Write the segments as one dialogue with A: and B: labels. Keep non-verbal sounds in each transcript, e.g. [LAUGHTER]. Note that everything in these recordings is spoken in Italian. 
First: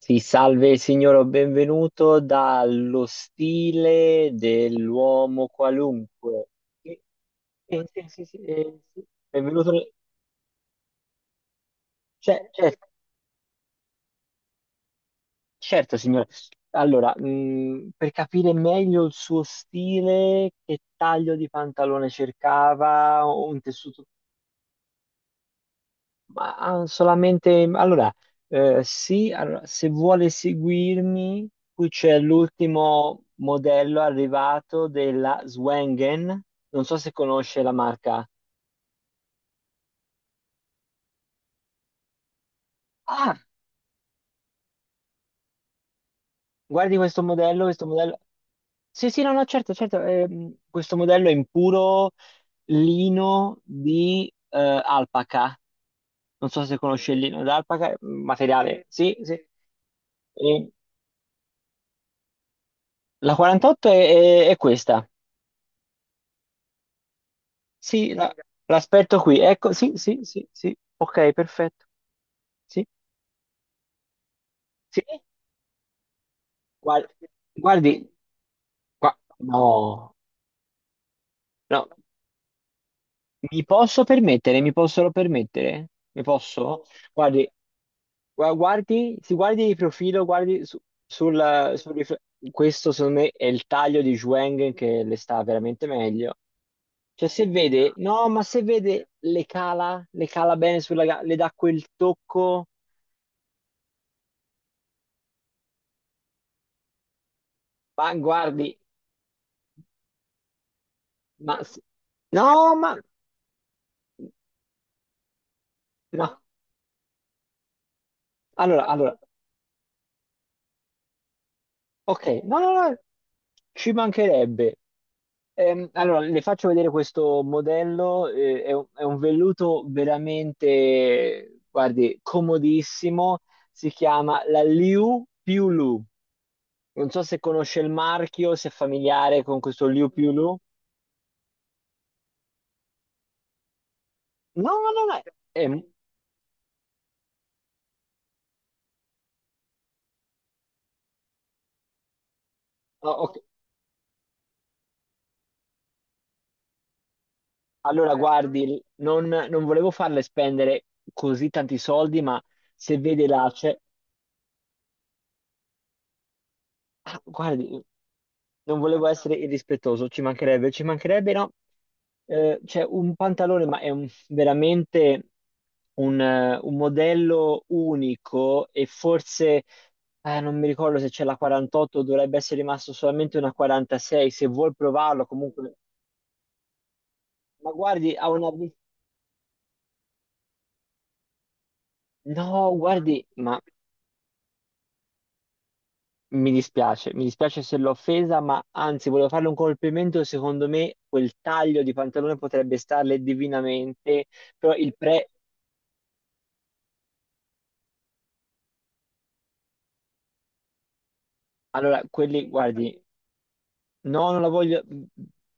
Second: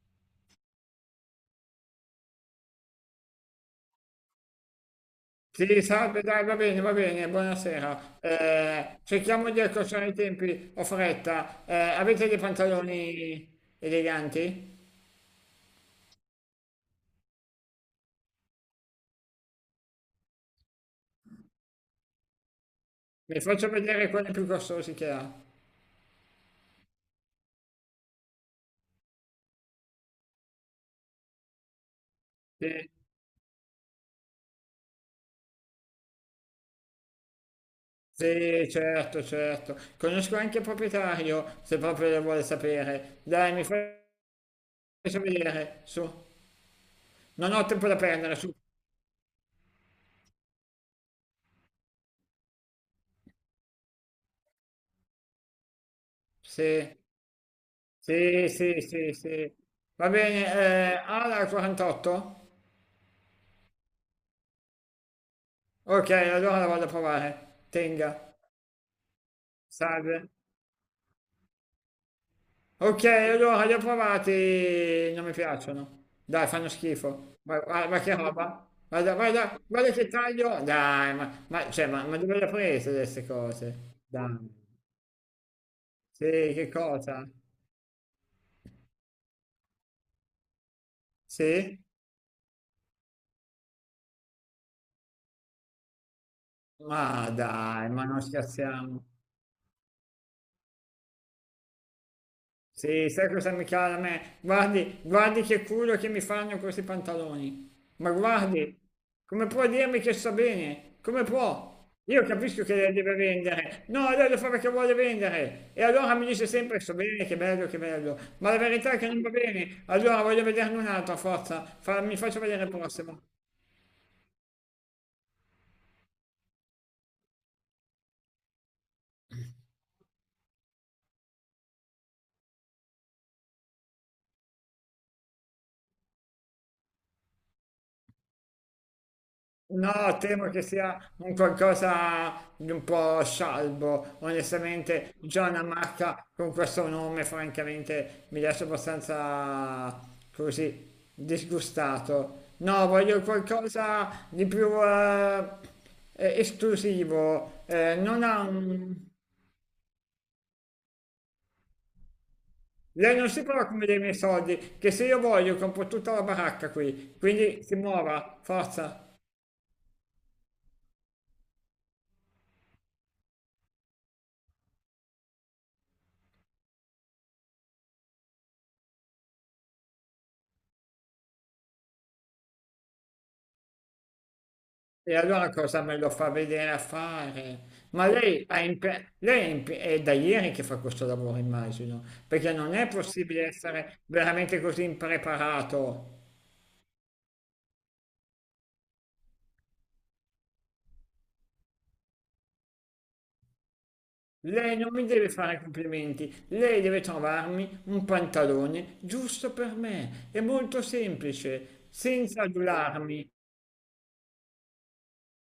A: Sì, salve signore, benvenuto dallo stile dell'uomo
B: Sì, salve, dai,
A: qualunque.
B: va
A: Sì,
B: bene,
A: sì, sì,
B: buonasera.
A: sì, sì, eh, sì.
B: Cerchiamo di
A: Benvenuto.
B: accorciare i tempi, ho fretta. Avete dei
A: Cer- cer-
B: pantaloni eleganti?
A: certo, signore. Allora, per capire meglio il suo stile, che taglio di pantalone cercava,
B: Vi
A: un
B: faccio
A: tessuto.
B: vedere quelli più costosi che ha.
A: Solamente allora, sì, allora, se vuole seguirmi, qui c'è
B: Sì,
A: l'ultimo modello arrivato della Swangen. Non so se conosce la marca.
B: sì, certo, certo. Conosco anche il proprietario, se proprio lo vuole sapere.
A: Ah,
B: Dai, faccio vedere, su.
A: guardi questo
B: Non
A: modello,
B: ho
A: questo
B: tempo da
A: modello.
B: perdere, su.
A: Sì, sì, no, no, certo, certo. Questo modello è in puro lino di alpaca. Non so se
B: Sì,
A: conosce il lino d'alpaca,
B: sì, sì,
A: materiale.
B: sì,
A: Sì, sì.
B: sì. Va bene,
A: E
B: ha la 48?
A: la 48 è è questa.
B: Ok, allora la vado a provare.
A: Sì, la-
B: Tenga.
A: L'aspetto qui. Ecco, sì, sì,
B: Salve.
A: sì, sì. Ok, perfetto. Sì,
B: Ok, allora li ho
A: sì.
B: provati, non mi piacciono. Dai, fanno
A: Guardi,
B: schifo. Ma
A: guardi,
B: che roba? Guarda, guarda,
A: no,
B: guarda che taglio. Dai, cioè,
A: no.
B: ma dove le ha prese queste
A: Mi
B: cose?
A: posso
B: Dai.
A: permettere? Mi possono permettere? Mi
B: Sì, che
A: posso?
B: cosa?
A: Guardi, guardi, si guardi di profilo,
B: Sì?
A: sul rifle- Questo secondo me è il taglio di Zhuang che le sta veramente meglio. Cioè,
B: Ma
A: se
B: dai,
A: vede,
B: ma non
A: no, ma se
B: scherziamo.
A: vede le cala bene le dà quel tocco.
B: Sì, sai cosa mi cala a me? Guardi, guardi che culo che mi fanno questi pantaloni. Ma
A: Ma
B: guardi,
A: guardi,
B: come può dirmi che sta bene? Come
A: Ma
B: può?
A: s-
B: Io
A: no,
B: capisco che
A: ma
B: lei deve vendere. No, lei lo fa perché vuole vendere. E allora mi
A: no.
B: dice sempre sto bene, che bello, che bello. Ma la
A: Allora,
B: verità è che
A: allora,
B: non va bene. Allora voglio vederne un altro, a forza. Mi
A: ok,
B: faccio
A: no,
B: vedere il
A: no, no,
B: prossimo.
A: ci mancherebbe. Allora, le faccio vedere questo modello, è è un velluto veramente, guardi, comodissimo. Si chiama la Liu Piu Lu. Non so se conosce il marchio, se è familiare con questo Liu
B: No,
A: Piu
B: temo
A: Lu.
B: che sia un qualcosa di un po' scialbo.
A: No, no, no,
B: Onestamente,
A: no.
B: già una
A: è-
B: marca con questo nome, francamente, mi lascia abbastanza così disgustato. No, voglio
A: oh, ok.
B: qualcosa di più esclusivo.
A: Allora,
B: Non ha
A: guardi,
B: un...
A: non volevo farle spendere così tanti soldi, ma se
B: Lei
A: vede
B: non si trova come dei miei soldi, che se io voglio compro tutta la baracca qui,
A: Ah,
B: quindi si
A: guardi,
B: muova,
A: non volevo
B: forza.
A: essere irrispettoso, ci mancherebbe, no? C'è un pantalone, ma è veramente un modello unico e forse, non mi ricordo se c'è la 48, dovrebbe essere rimasto solamente una 46, se vuol
B: E
A: provarlo
B: allora
A: comunque.
B: cosa me lo fa vedere a fare?
A: Ma
B: Ma
A: guardi, ha
B: lei,
A: una...
B: lei è, è da ieri che fa questo lavoro, immagino, perché
A: No,
B: non è
A: guardi,
B: possibile
A: ma
B: essere veramente così impreparato.
A: mi dispiace, mi dispiace se l'ho offesa, ma anzi volevo farle un complimento, secondo me quel taglio di pantalone potrebbe starle divinamente, però
B: Lei non
A: il
B: mi deve
A: pre...
B: fare complimenti, lei deve trovarmi un pantalone giusto per me. È molto semplice,
A: Allora,
B: senza
A: quelli, guardi,
B: adularmi.
A: no, non la voglio. Mhmm,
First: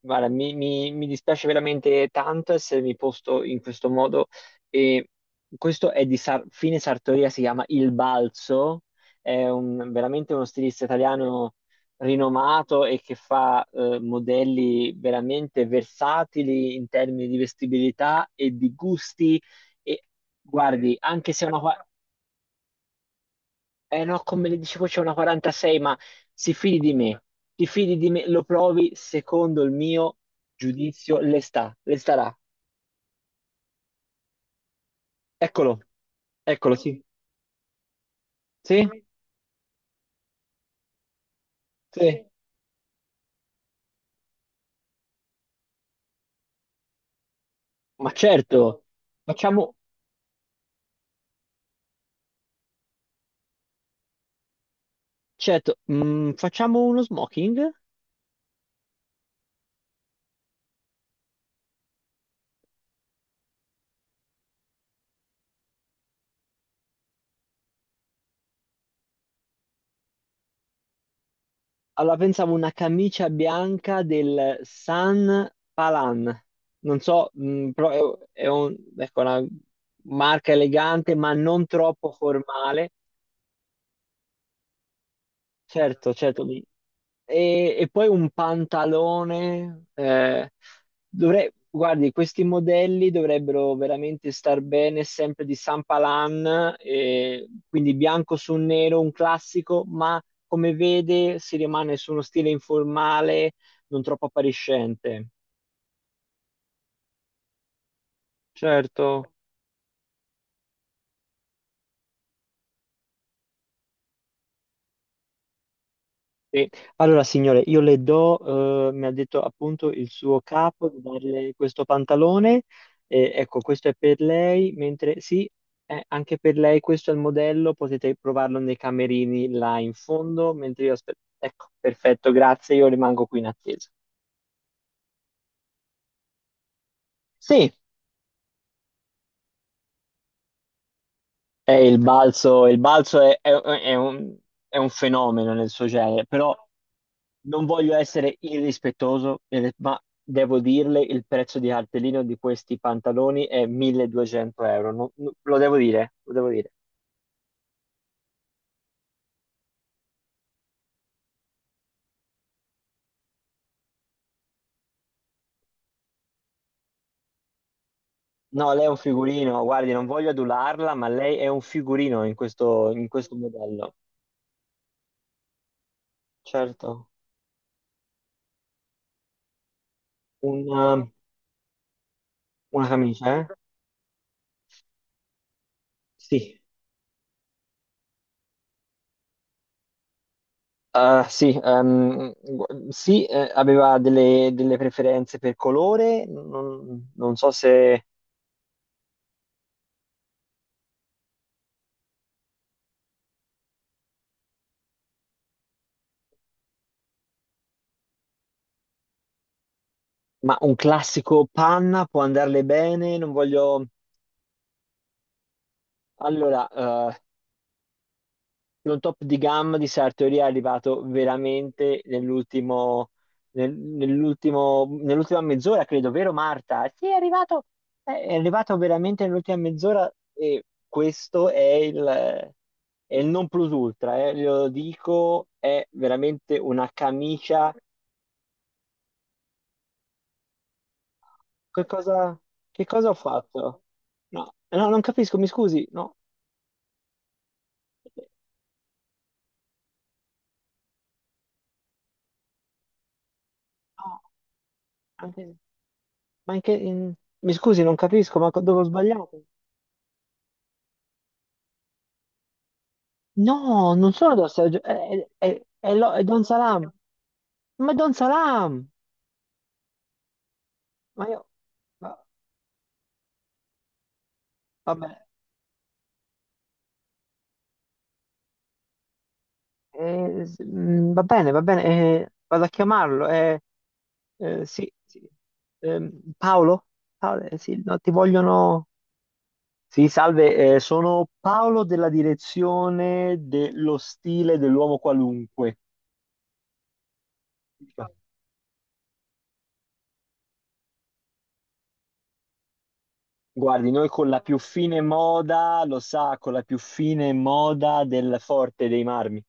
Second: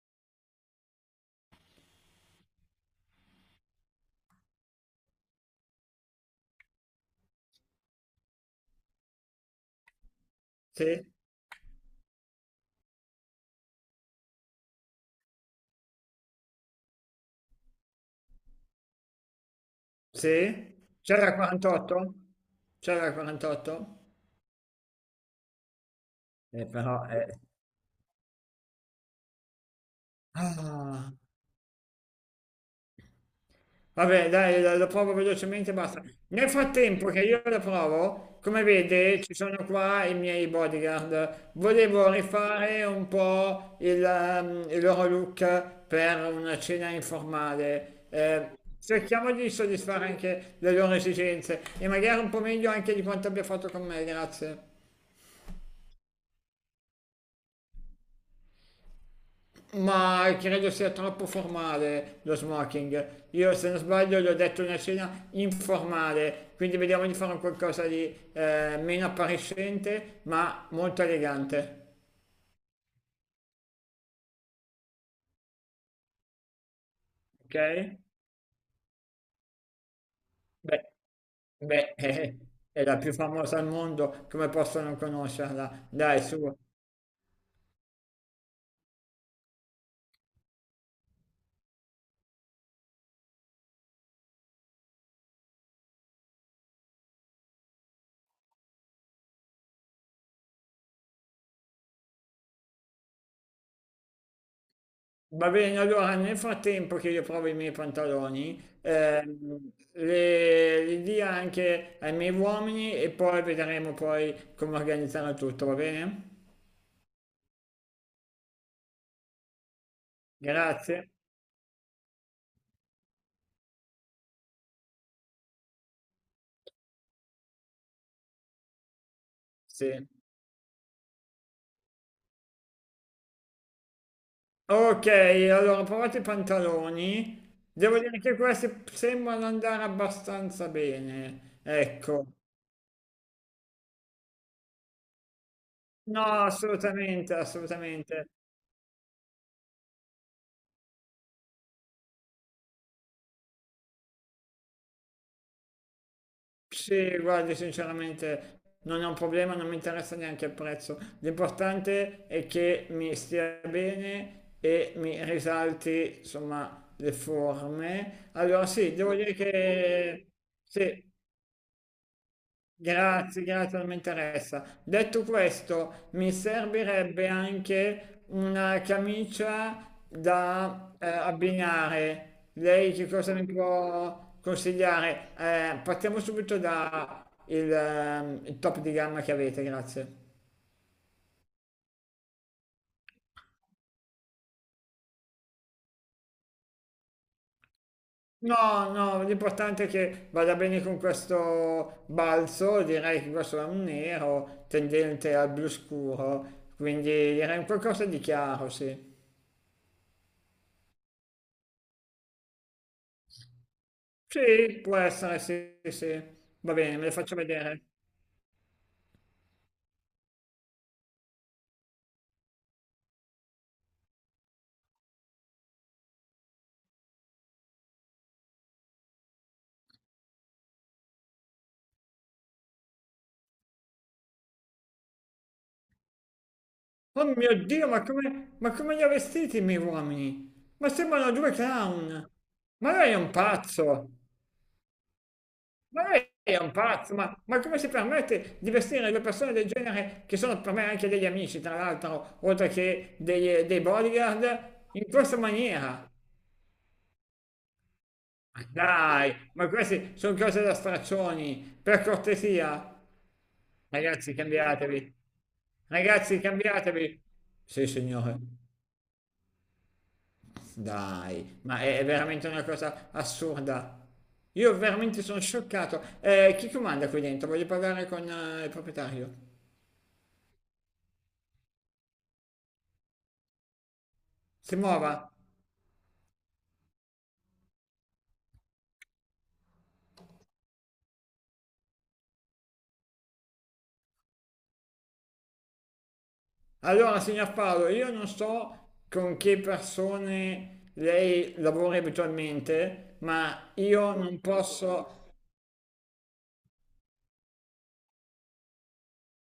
A: Guarda, mi dispiace veramente tanto essermi posto in questo modo. E questo è di Fine Sartoria, si chiama Il Balzo, è veramente uno stilista
B: Sì?
A: italiano rinomato e che fa modelli veramente versatili in termini di vestibilità e di gusti. E
B: Sì?
A: guardi, anche
B: C'era
A: se è una.
B: 48? C'era 48?
A: Eh no, come le dicevo c'è una 46, ma si fidi di
B: Però,
A: me,
B: eh.
A: ti fidi di me, lo provi, secondo il mio
B: Ah,
A: giudizio le starà.
B: vabbè, dai, lo provo velocemente e
A: Eccolo,
B: basta. Nel
A: eccolo, sì.
B: frattempo che io la provo, come
A: Sì?
B: vede, ci sono qua i miei bodyguard. Volevo
A: Sì.
B: rifare un po' il loro look per una cena informale.
A: Ma certo,
B: Cerchiamo di
A: facciamo,
B: soddisfare anche le loro esigenze e magari un po' meglio anche di quanto abbia fatto con me, grazie.
A: certo, facciamo uno smoking?
B: Ma credo sia troppo formale lo smoking. Io, se non sbaglio, gli ho detto una cena informale, quindi vediamo di fare un qualcosa di meno appariscente, ma molto elegante.
A: Allora pensavo una camicia bianca del San Palan. Non so,
B: Ok?
A: però è ecco, una marca
B: Beh,
A: elegante, ma non
B: beh,
A: troppo
B: [LAUGHS] è
A: formale.
B: la più famosa al mondo, come posso non conoscerla?
A: Certo,
B: Dai, su.
A: certo, mi, e poi un pantalone. Dovrei, guardi, questi modelli dovrebbero veramente star bene sempre di Sampalan, quindi bianco su nero, un classico, ma come vede si rimane su uno stile informale, non troppo appariscente.
B: Va bene, allora nel frattempo che io provo i miei pantaloni,
A: Certo,
B: li dia anche ai miei uomini e poi vedremo poi come organizzare tutto, va bene?
A: sì. Allora, signore, io le do, mi ha detto appunto il suo capo di
B: Grazie.
A: darle questo pantalone. Ecco, questo è per lei, mentre sì, anche per lei questo è il modello, potete provarlo nei camerini là in
B: Sì.
A: fondo, mentre io aspetto. Ecco, perfetto, grazie, io rimango qui in attesa.
B: Ok, allora provate i pantaloni.
A: Sì,
B: Devo dire che questi sembrano andare abbastanza bene.
A: è
B: Ecco.
A: il balzo è un fenomeno nel suo
B: No,
A: genere, però
B: assolutamente,
A: non voglio
B: assolutamente.
A: essere irrispettoso, ma devo dirle il prezzo di cartellino di questi pantaloni è 1200 euro. Lo devo dire, lo devo dire.
B: Sì, guardi, sinceramente non è un problema, non mi interessa neanche il prezzo. L'importante è che mi stia bene e mi risalti, insomma, le forme. Allora
A: No, lei è
B: sì,
A: un
B: devo dire
A: figurino, guardi, non voglio
B: che
A: adularla, ma
B: sì.
A: lei è un figurino in questo
B: Grazie, grazie, non
A: modello.
B: mi interessa. Detto questo, mi
A: Certo.
B: servirebbe anche una camicia da
A: Una,
B: abbinare.
A: una
B: Lei che cosa
A: camicia,
B: mi
A: eh?
B: può consigliare? Partiamo subito
A: Sì.
B: da il top di gamma che avete, grazie.
A: Ah, sì, sì, aveva delle preferenze per colore, non so se...
B: No, no, l'importante è che vada bene con questo balzo, direi che questo è un nero tendente al blu scuro, quindi direi un qualcosa di chiaro, sì.
A: Ma un classico panna può andarle bene, non voglio...
B: Sì, può essere, sì, sì, sì.
A: Allora,
B: Va bene, me le faccio vedere.
A: un top di gamma di Sartori è arrivato veramente nell'ultimo, nell'ultimo, nell'ultima mezz'ora, credo, vero Marta? Sì, è arrivato, è arrivato veramente nell'ultima mezz'ora e questo è il non plus ultra, glielo dico, è veramente una
B: Oh mio
A: camicia.
B: Dio, ma come li ha vestiti i miei uomini? Ma sembrano due
A: Che
B: clown.
A: cosa, che
B: Ma
A: cosa
B: lei
A: ho
B: è un
A: fatto?
B: pazzo.
A: No, no, non capisco, mi scusi,
B: Ma
A: no.
B: lei è un pazzo. Ma come si permette di vestire due persone del genere, che sono per me anche degli amici, tra l'altro, oltre che dei bodyguard, in
A: No,
B: questa maniera?
A: ma anche in... mi scusi, non capisco, ma dove ho
B: Dai,
A: sbagliato?
B: ma queste sono cose da straccioni, per cortesia.
A: No, non sono
B: Ragazzi,
A: dorsi,
B: cambiatevi.
A: è è
B: Ragazzi,
A: Don Salam.
B: cambiatevi. Sì,
A: Ma è Don
B: signore.
A: Salam! Ma io...
B: Dai, ma è
A: ma-
B: veramente una cosa assurda. Io veramente
A: Vabbè,
B: sono scioccato. Chi comanda qui dentro? Voglio parlare con il proprietario.
A: va bene, vado a chiamarlo.
B: Si
A: Sì,
B: muova.
A: sì. Ehm, Paolo? Paolo, sì, no, ti vogliono... Sì, salve, sono Paolo della direzione dello stile dell'uomo qualunque.
B: Allora, signor Paolo, io non so con che persone lei lavori abitualmente, ma
A: Guardi, noi
B: io
A: con la
B: non
A: più fine
B: posso.
A: moda, lo sa, con la più fine moda del Forte dei Marmi.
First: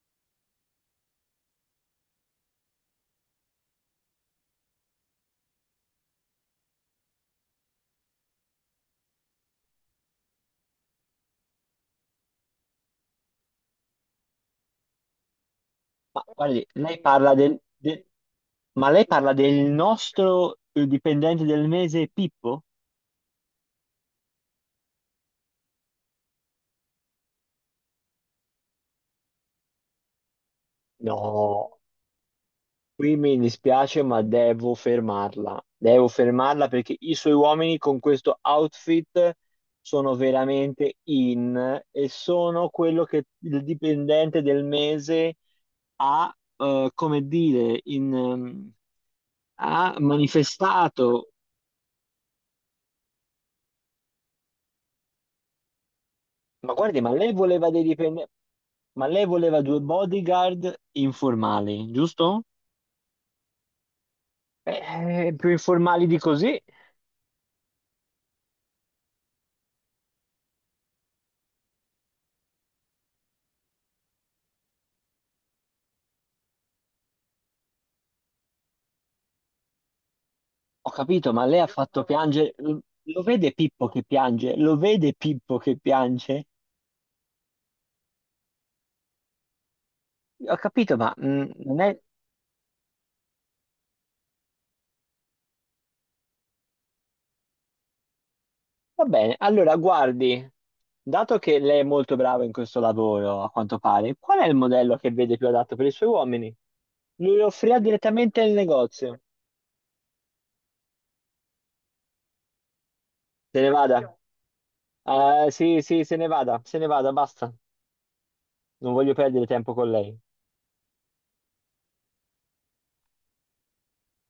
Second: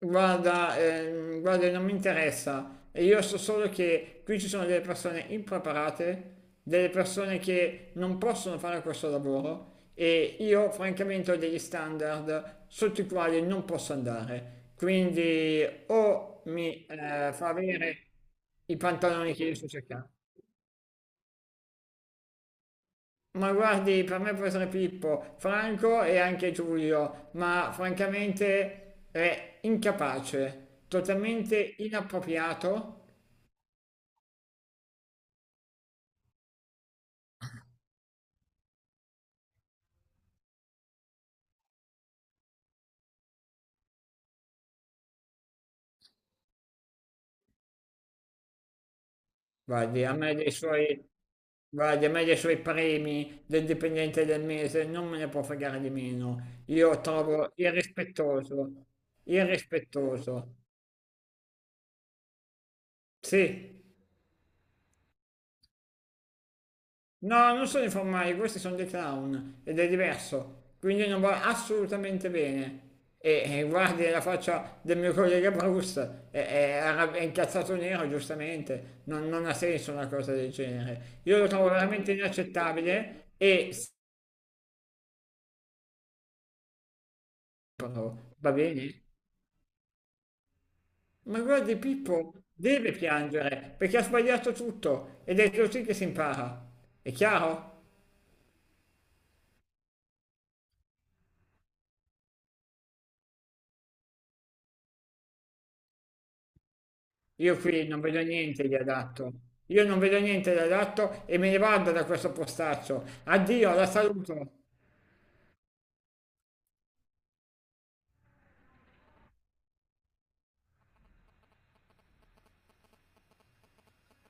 B: Guarda, guarda, non mi interessa. E io so solo che qui ci sono delle persone impreparate, delle persone che non possono fare questo lavoro e io francamente ho degli standard sotto i quali non posso andare. Quindi
A: Ma
B: o
A: guardi,
B: mi
A: lei parla
B: fa
A: del,
B: avere
A: del-
B: i
A: ma lei parla
B: pantaloni che
A: del
B: io sto cercando.
A: nostro dipendente del mese Pippo?
B: Ma guardi, per me può essere Pippo, Franco e anche Giulio, ma francamente è incapace,
A: No,
B: totalmente inappropriato.
A: qui mi dispiace, ma devo fermarla. Devo fermarla perché i suoi uomini con questo outfit sono veramente in e sono quello che il dipendente del mese ha, come dire, in... ha
B: Guardi, a me dei suoi,
A: manifestato,
B: guardi, a me dei suoi premi del dipendente del mese non me ne può fregare di meno.
A: ma
B: Io
A: guardi, ma lei
B: trovo
A: voleva dei dipendenti,
B: irrispettoso,
A: ma lei voleva due
B: irrispettoso.
A: bodyguard informali, giusto?
B: Sì.
A: Più informali di così.
B: No, non sono i formali, questi sono dei clown ed è diverso, quindi non va assolutamente bene. E guardi la faccia del mio collega Bruce, è incazzato nero, giustamente, non ha senso una cosa del
A: Ho
B: genere.
A: capito,
B: Io
A: ma
B: lo
A: lei ha
B: trovo
A: fatto
B: veramente
A: piangere. Lo
B: inaccettabile
A: vede
B: e
A: Pippo che piange? Lo vede Pippo che piange?
B: Stefano, va bene?
A: Ho capito, ma
B: Ma guardi,
A: non è...
B: Pippo deve piangere perché ha sbagliato tutto ed è così che si impara. È chiaro?
A: Va bene, allora guardi, dato che lei è molto brava in questo lavoro, a quanto pare, qual è il modello che vede più adatto per i suoi uomini? Lui lo
B: Io
A: offrirà
B: qui non vedo
A: direttamente nel
B: niente di
A: negozio.
B: adatto. Io non vedo niente di adatto e me ne vado da questo postaccio.
A: Se ne
B: Addio, la
A: vada.
B: saluto.
A: Sì, sì, se ne vada, se ne vada, basta. Non voglio perdere tempo con lei.